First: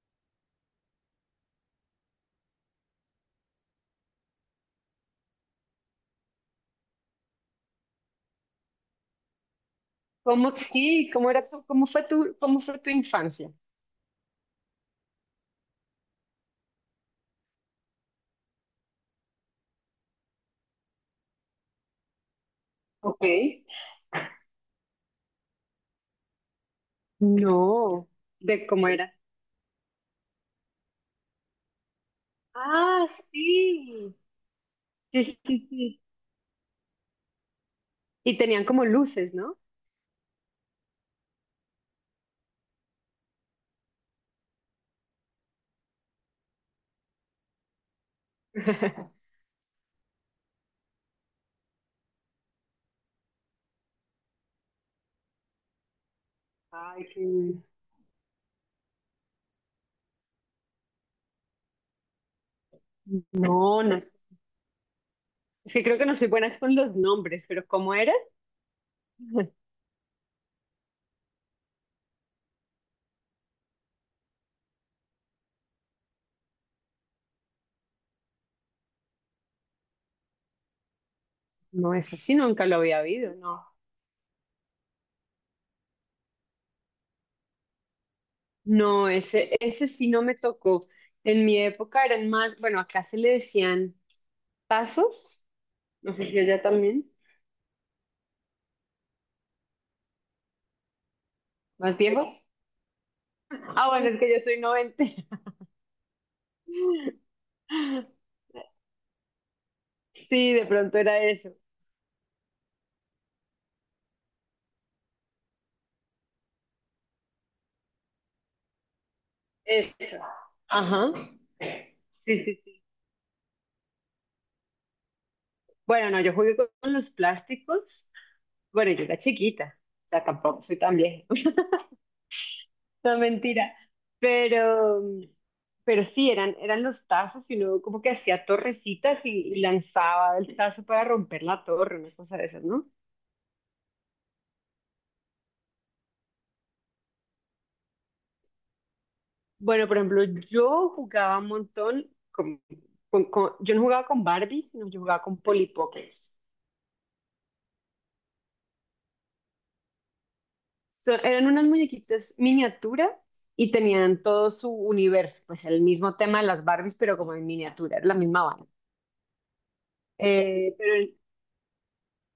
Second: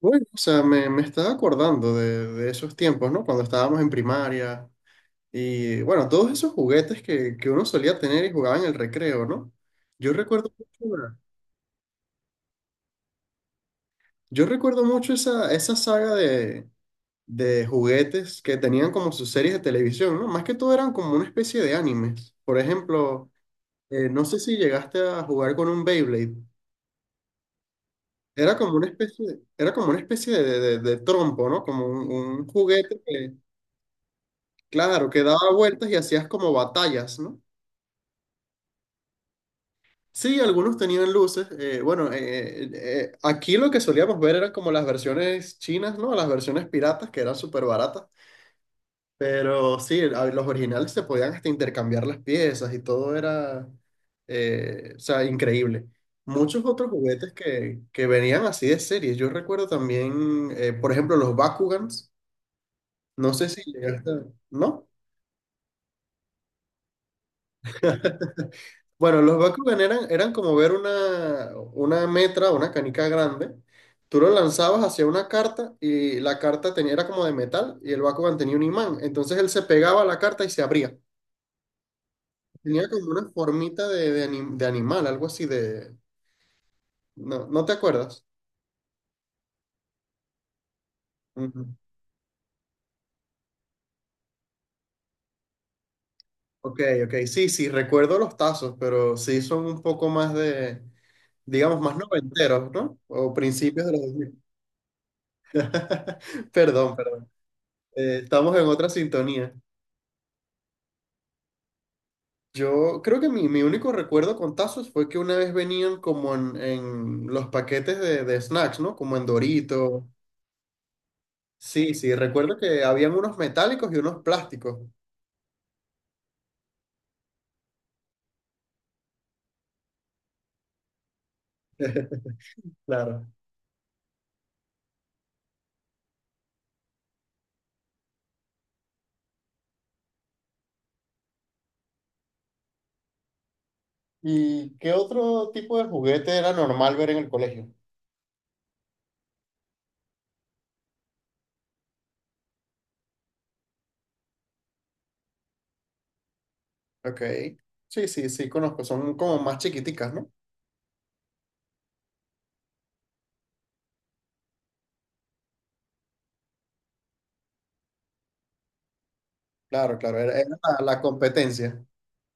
Bueno, o sea, me estaba acordando de esos tiempos, ¿no? Cuando estábamos en primaria y, bueno, todos esos juguetes que uno solía tener y jugaba en el recreo, ¿no? Yo ¿Cómo, recuerdo sí, mucho, cómo era tu, cómo fue tu, cómo fue tu infancia? yo recuerdo mucho esa, esa saga de juguetes que tenían como sus series de televisión, ¿no? Más que todo eran como una especie de animes. Por Ok. ejemplo, no sé si llegaste a jugar con un Beyblade. No, Era de como una cómo era. especie, Era como una especie de, trompo, ¿no? Como un juguete Ah, que... sí. Claro, que Sí, sí, daba sí, vueltas y sí. hacías como batallas, ¿no? Y tenían como luces, ¿no? Sí, algunos tenían luces. Bueno, Aquí lo que solíamos ver eran como las versiones chinas, ¿no? Las versiones piratas que eran súper baratas. Pero sí, a los originales se podían hasta intercambiar las piezas y todo era, o sea, increíble. Muchos otros Ay, qué... juguetes que venían así de series. Yo recuerdo también, por ejemplo, los Bakugans. No sé si No, no llegaste, sé. ¿no? Es que creo que no soy buena con los nombres, pero ¿cómo era? Bueno, los Bakugan eran como ver una metra, una canica grande. Tú lo lanzabas hacia una carta y la carta tenía, era como de metal y el Bakugan tenía un imán. Entonces él se pegaba a la carta y se abría. No, eso sí nunca lo Tenía había como una habido, no. formita de, de animal, algo así de... ¿No, no te acuerdas? No, ese sí no me tocó. En mi Ujú. época eran más, bueno, acá se le decían tazos, no sé si allá Ok, también, ok. Sí, sí, recuerdo los tazos, pero sí son un poco más de, digamos, más más viejos. noventeros, ¿no? O principios Ah, de los bueno, dos es que yo mil. soy 90. Perdón, perdón. Estamos en otra sintonía. Sí, de pronto era eso. Yo creo que mi único recuerdo con tazos fue que una vez venían como en los paquetes de snacks, ¿no? Como en Dorito. Eso. Ajá. Sí, sí, Sí, sí, recuerdo que sí. habían unos metálicos y unos plásticos. Bueno, no, yo jugué con los plásticos. Bueno, yo era chiquita. O sea, tampoco soy tan vieja. No, Claro. mentira. Pero, pero sí, eran, eran los tazos y uno como que hacía torrecitas y lanzaba el tazo para romper la torre, una cosa de esas, ¿no? ¿Y qué otro tipo de juguete era normal ver en el colegio? Bueno, por ejemplo, yo jugaba un montón yo no jugaba con Barbie, sino yo jugaba con Polly Pockets. Ok. Sí, sí, sí, conozco. Son como más chiquiticas, ¿no? Eran unas muñequitas miniatura y tenían todo su universo, pues el mismo tema de las Barbies, pero como en miniatura, era la misma vaina. Claro, claro, era Eh, la, la pero competencia.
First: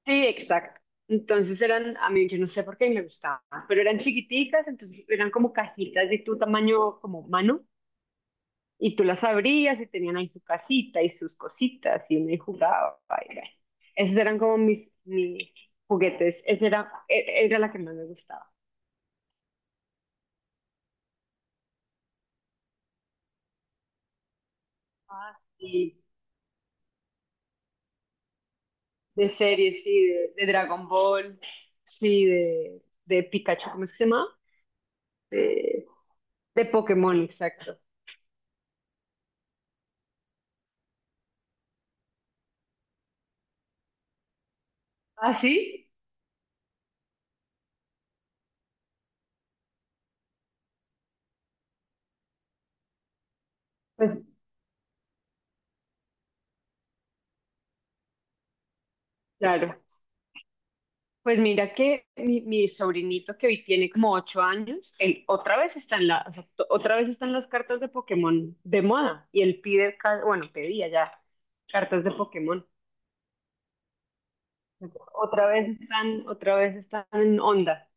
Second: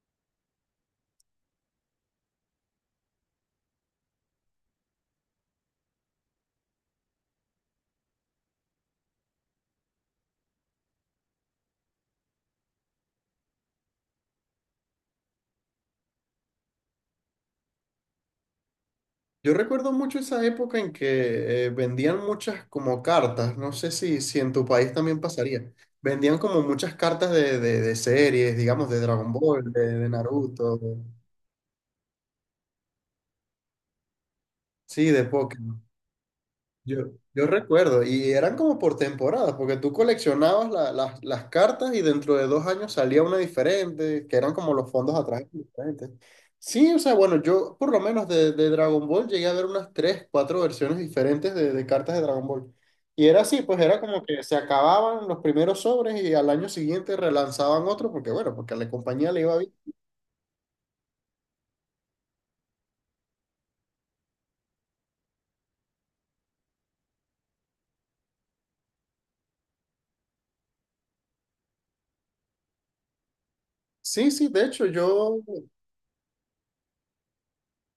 sí, exacto. Entonces eran, a mí yo no sé por qué me gustaban, pero eran chiquiticas, entonces eran como cajitas de tu tamaño como mano. Y tú las abrías y tenían ahí su casita y sus cositas y uno ahí jugaba. Y bueno, esos eran como mis, mis juguetes. Esa era, era la que más me gustaba. Yo recuerdo mucho esa época en que vendían muchas como cartas, no sé si, si en tu país también Ah, pasaría, sí, vendían como muchas cartas de, de series, digamos, de de Dragon Ball, series, sí, de de Naruto, Dragon de... Ball. Sí, de Pikachu, ¿cómo es que se llama? sí, de Pokémon. De, de Yo, Pokémon, yo exacto. recuerdo, y eran como por temporadas, porque tú coleccionabas las cartas y dentro de dos años salía una diferente, que eran como los fondos ¿Ah, atrás sí? diferentes. Sí, o sea, bueno, yo por lo menos de Dragon Ball llegué a ver unas tres, cuatro versiones diferentes de cartas de Dragon Ball. Y era así, pues era como Pues que se acababan los primeros sobres y al año siguiente relanzaban otro, porque bueno, porque a la compañía le iba bien. claro. Pues mira que mi sobrinito, que hoy tiene como ocho años, él otra vez está en la, o sea, otra vez están las cartas de Pokémon de moda y él pide, bueno, pedía ya cartas de Pokémon. Sí, sí, de hecho, yo... Otra vez están en onda.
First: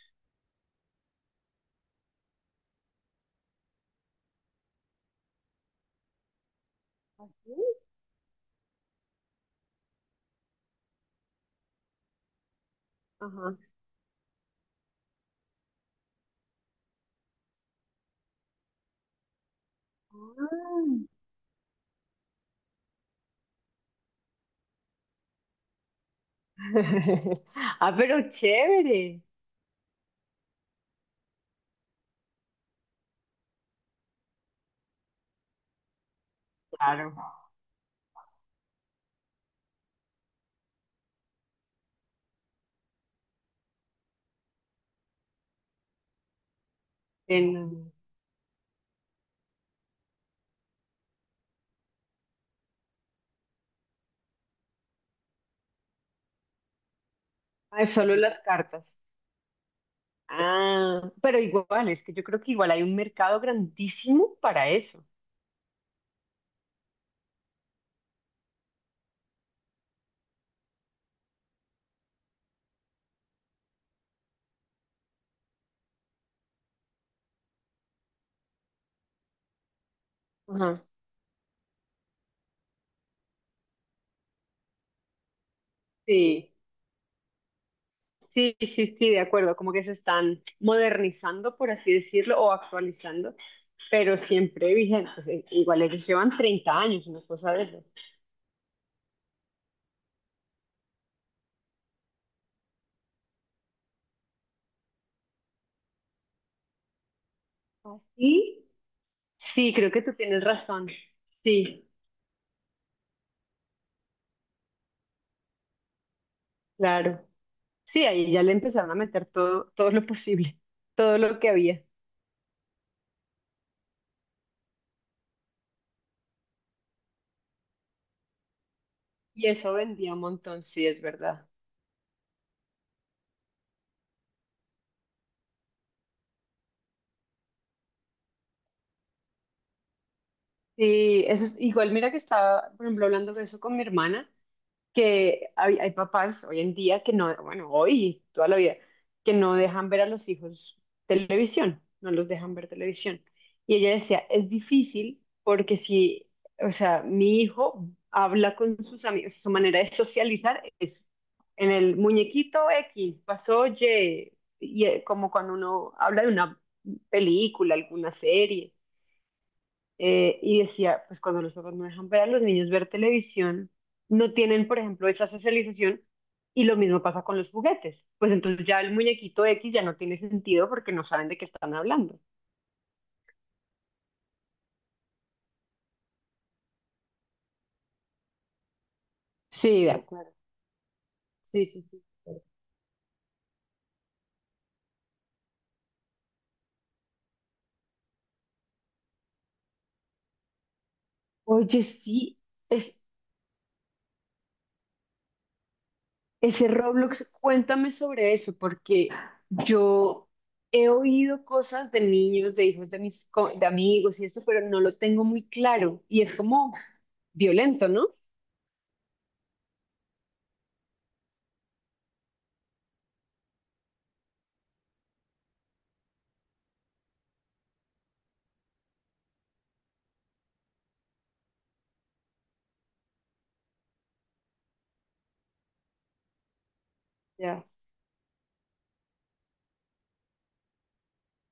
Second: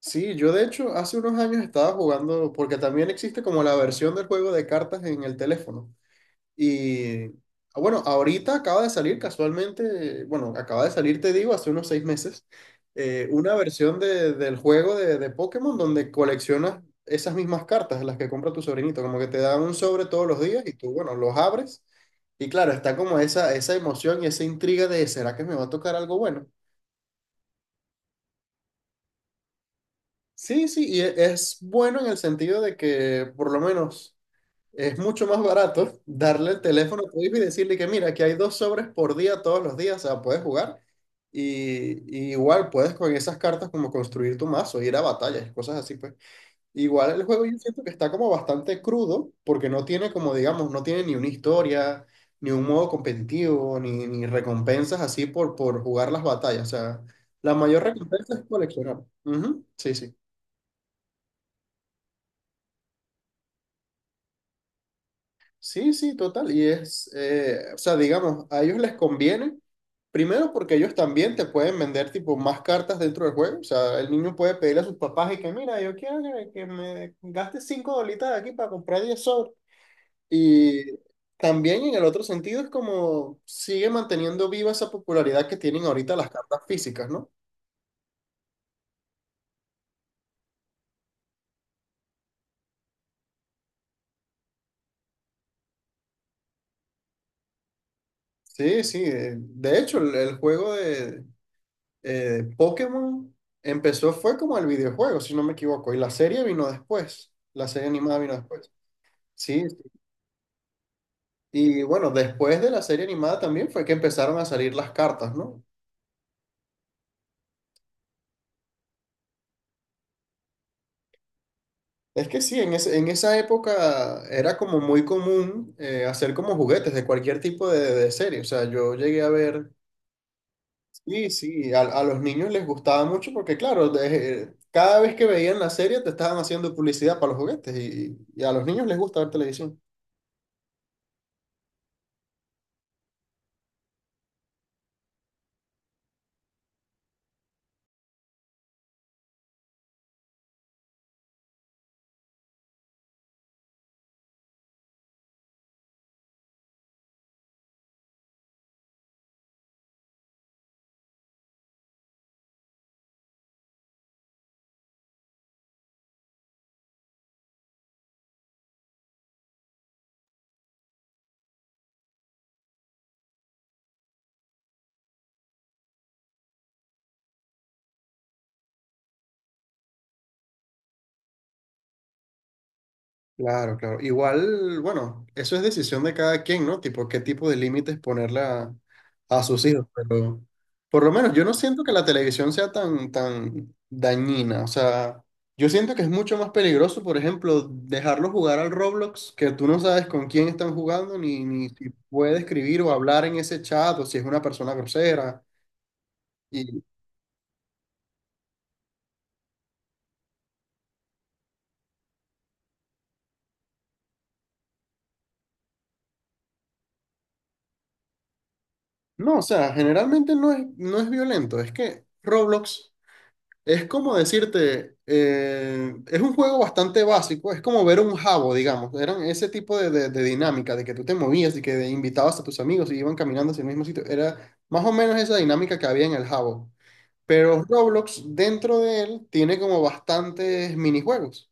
Sí, yo de hecho hace unos años estaba jugando, porque también existe como la versión del juego de cartas en el teléfono. Y ah, bueno, ahorita acaba de salir casualmente, bueno, acaba de salir, te digo, hace unos seis meses, una Ajá. versión del juego de Pokémon donde coleccionas esas mismas cartas, las que compra tu sobrinito, como que te dan un sobre todos los días y Ah. tú, bueno, los abres. Y claro, está como esa emoción y esa intriga de, ¿será que me va a tocar algo bueno? Ah, pero chévere. Sí, sí, y es bueno en el sentido de que por lo menos es mucho más barato darle el teléfono a Claro. tu hijo y decirle que mira, aquí hay dos sobres por día todos los días, o sea, puedes jugar y, y igual puedes con esas cartas como construir tu mazo, ir a batallas, cosas así, pues. Igual el En, juego yo siento que está como bastante crudo porque no tiene como, digamos, no tiene ni una historia, ni un modo competitivo, ni, ni recompensas así por jugar las batallas, o sea, la mayor ah, solo recompensa las es cartas. coleccionar. Ujú, sí, sí. Ah, pero igual, es que yo creo que igual hay un mercado grandísimo para eso. Sí, sí, total. Y es, o sea, digamos, a ellos les conviene, primero porque ellos también te pueden vender tipo más cartas dentro del juego. O sea, el niño puede pedirle a sus papás y que, mira, yo quiero que me gaste cinco dolitas de aquí para comprar 10 sobres. Ajá. Y también en el otro sentido es como sigue manteniendo viva esa popularidad que tienen ahorita las Sí. cartas físicas, ¿no? Sí, sí, sí, de acuerdo, como que se están modernizando, por así decirlo, o actualizando, pero siempre vigentes. Igual ellos llevan 30 años, una cosa de eso. Sí, sí. De hecho, el juego de, Pokémon empezó, fue como el videojuego, si no me equivoco, y la serie vino después, la serie animada vino Y después. Sí, sí, sí. creo que tú tienes razón. Y Sí, bueno, después de la serie animada también fue que empezaron a salir las cartas, ¿no? claro. Sí, ahí ya le empezaron a meter todo, todo lo posible, todo lo que había. Es que sí, en, en esa época era como muy común hacer como juguetes de cualquier tipo de serie. O sea, yo llegué a Y ver, eso vendía un montón, sí, es sí, verdad. sí, a los niños les gustaba mucho porque claro, cada vez que veían la serie te estaban haciendo publicidad para los juguetes y a los niños les gusta ver televisión. Sí, eso es igual, mira que estaba, por ejemplo, hablando de eso con mi hermana, que hay papás hoy en día que no, bueno, hoy, toda la vida, que no dejan ver a los hijos televisión, no los dejan ver televisión. Y ella decía, es difícil porque si, o sea, mi hijo habla con sus amigos, su manera de socializar es en el muñequito X, pasó Y, y como cuando uno habla de una película, alguna serie, y decía, pues cuando los papás no dejan ver a los niños ver televisión, no tienen, por ejemplo, esa socialización, y lo mismo pasa con los juguetes. Pues entonces ya el muñequito X ya no tiene sentido porque no saben de qué están hablando. Claro, claro. Igual, bueno, eso es decisión de cada quien, ¿no? Tipo, qué tipo de límites ponerle a sus Sí, hijos. de acuerdo. Pero por lo menos yo no Sí, sí, siento que sí. la televisión sea tan, tan dañina. O sea, yo siento que es mucho más peligroso, por ejemplo, dejarlos jugar al Roblox, que tú no sabes con quién están jugando, ni, ni Oye, si puede sí, escribir o es, hablar en ese chat, o si es una persona grosera. ese Y Roblox, cuéntame sobre eso, porque yo he oído cosas de niños, de hijos de de amigos y eso, pero no lo tengo muy claro. Y es como violento, ¿no? no, o sea, generalmente no es, no es violento. Es que Roblox. Es como decirte, es un juego bastante básico, es como ver un jabo, digamos. Eran ese tipo de, de dinámica, de que tú te movías y que invitabas a tus amigos y iban caminando hacia el mismo sitio. Era más o menos esa dinámica que había en el jabo. Pero Ya. Roblox, dentro de él, tiene como bastantes minijuegos.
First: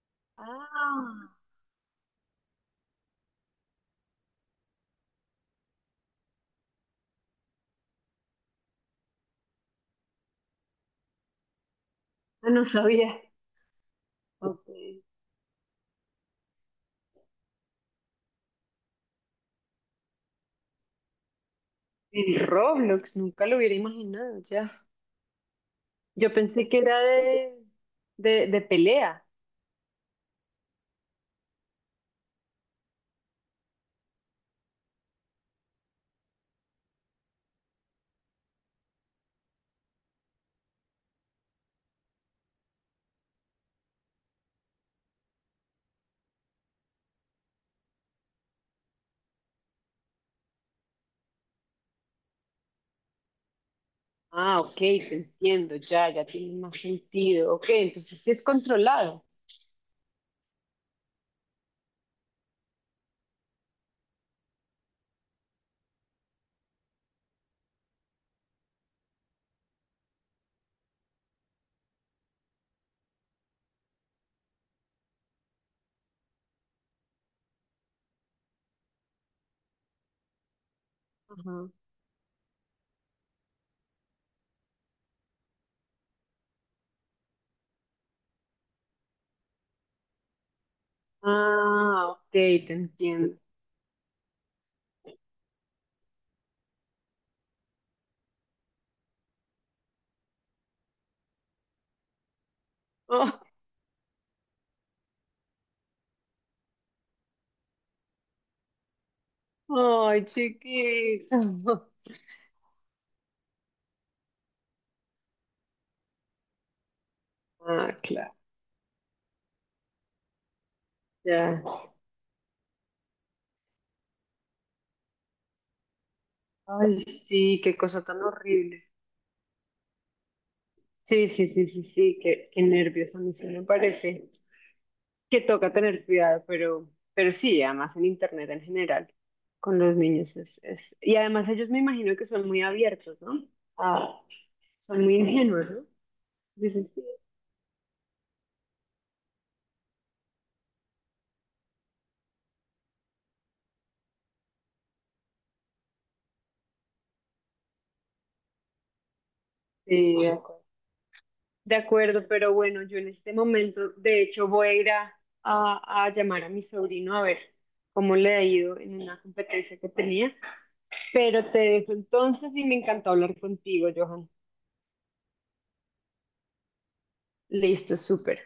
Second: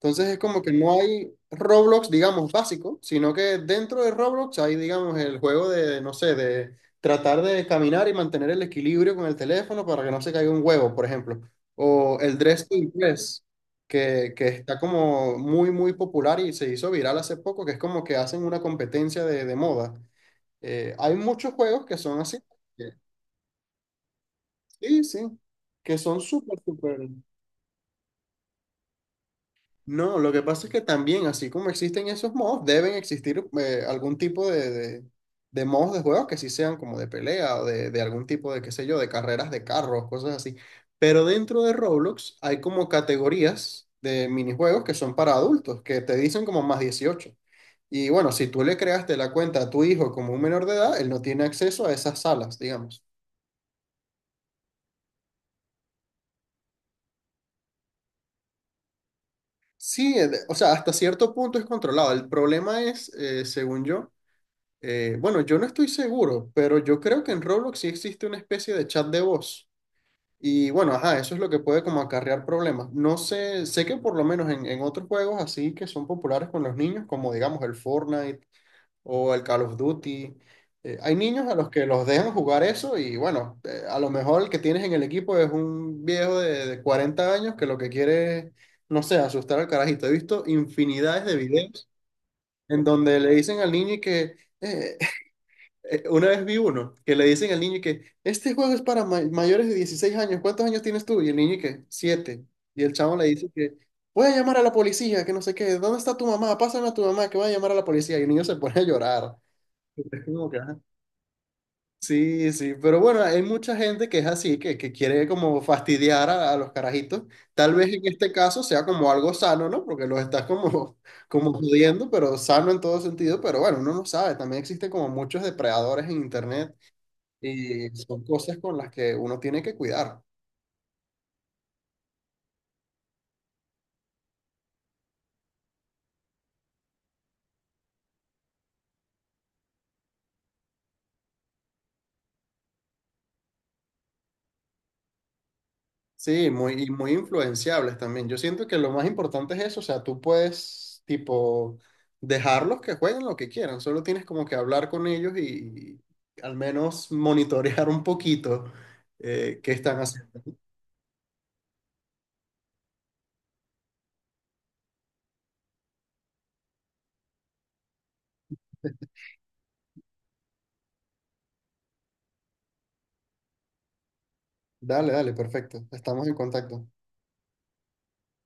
Entonces es como que no hay Ah. Roblox, digamos, básico, sino que dentro de Roblox hay, digamos, el juego de, no sé, de tratar de caminar y mantener el equilibrio con el teléfono para que no se caiga un huevo, por ejemplo. O el Ah, no Dress to sabía. Impress, que Ok. está como muy, muy popular y se hizo viral hace poco, que es como que hacen una competencia de moda. Hay muchos juegos que son así. En que- Roblox, nunca lo hubiera imaginado ya. Sí, sí, que son Yo súper, pensé que era súper. De pelea. No, lo que pasa es que también, así como existen esos mods, deben existir algún tipo de mods de juegos que sí sean como de pelea o de algún tipo de, qué sé yo, de carreras de carros, cosas así. Pero dentro de Roblox hay como categorías de minijuegos que son para adultos, que te dicen como más 18. Y bueno, si tú le creaste la cuenta a tu hijo como un menor de edad, él no tiene acceso a esas salas, digamos. Ah, ok, te entiendo, ya, ya tiene más sentido. Ok, entonces sí es controlado. Sí, o sea, hasta cierto punto es controlado. El problema es, según yo... Bueno, yo no estoy seguro, pero yo creo que en Roblox sí existe una especie de chat de voz. Y bueno, ajá, eso es lo que puede como acarrear problemas. No sé, sé que por lo menos en otros juegos así que son populares con los niños, como digamos el Fortnite o el Call of Duty, hay niños a Ajá. los que los dejan jugar eso y bueno, a lo mejor el que tienes en el equipo es un viejo de 40 años que lo que quiere es, no sé, asustar al carajito. He visto infinidades de videos Ah, ok, te en donde le entiendo. dicen al niño y que... "Eh, una vez vi uno que le dicen al niño que este juego es para mayores de 16 años, ¿cuántos años tienes tú? Y el niño que siete. Y el chavo le dice que voy a llamar a la policía, que no sé qué, ¿dónde está tu mamá? Pásame a tu mamá que voy a llamar a la policía. Y el niño se pone a llorar. Oh, Es ay, como que, ajá. chiquito. Sí, sí, pero bueno, hay mucha gente que es así, que quiere como fastidiar a los carajitos. Tal vez Ah, en este claro, caso sea como algo sano, ¿no? Porque los estás como, como ya. jodiendo, pero sano en todo sentido. Pero bueno, uno no sabe, también existen como muchos depredadores en internet Ay, sí, qué y cosa tan son cosas con las horrible. que uno tiene que cuidar. Sí, sí, sí, sí, sí, qué, qué nervios a mí sí me parece. Que toca tener cuidado, pero sí, además en internet en general, con los niños es... Y además ellos me imagino que son muy abiertos, ¿no? Ah, son muy ingenuos, ¿no? Sí, muy, Dicen, y sí, muy influenciables también. Yo siento que lo más importante es eso, o sea, tú puedes, tipo, dejarlos que jueguen lo que quieran, solo tienes como que hablar con ellos y al menos monitorear un poquito qué están sí, de haciendo. acuerdo. De acuerdo, pero bueno, yo en este momento, de hecho, voy a ir a llamar a mi sobrino a ver cómo le ha ido en una competencia que tenía, pero te dejo entonces y me encantó hablar contigo, Johan. Dale, dale, perfecto. Estamos en contacto. Listo, súper.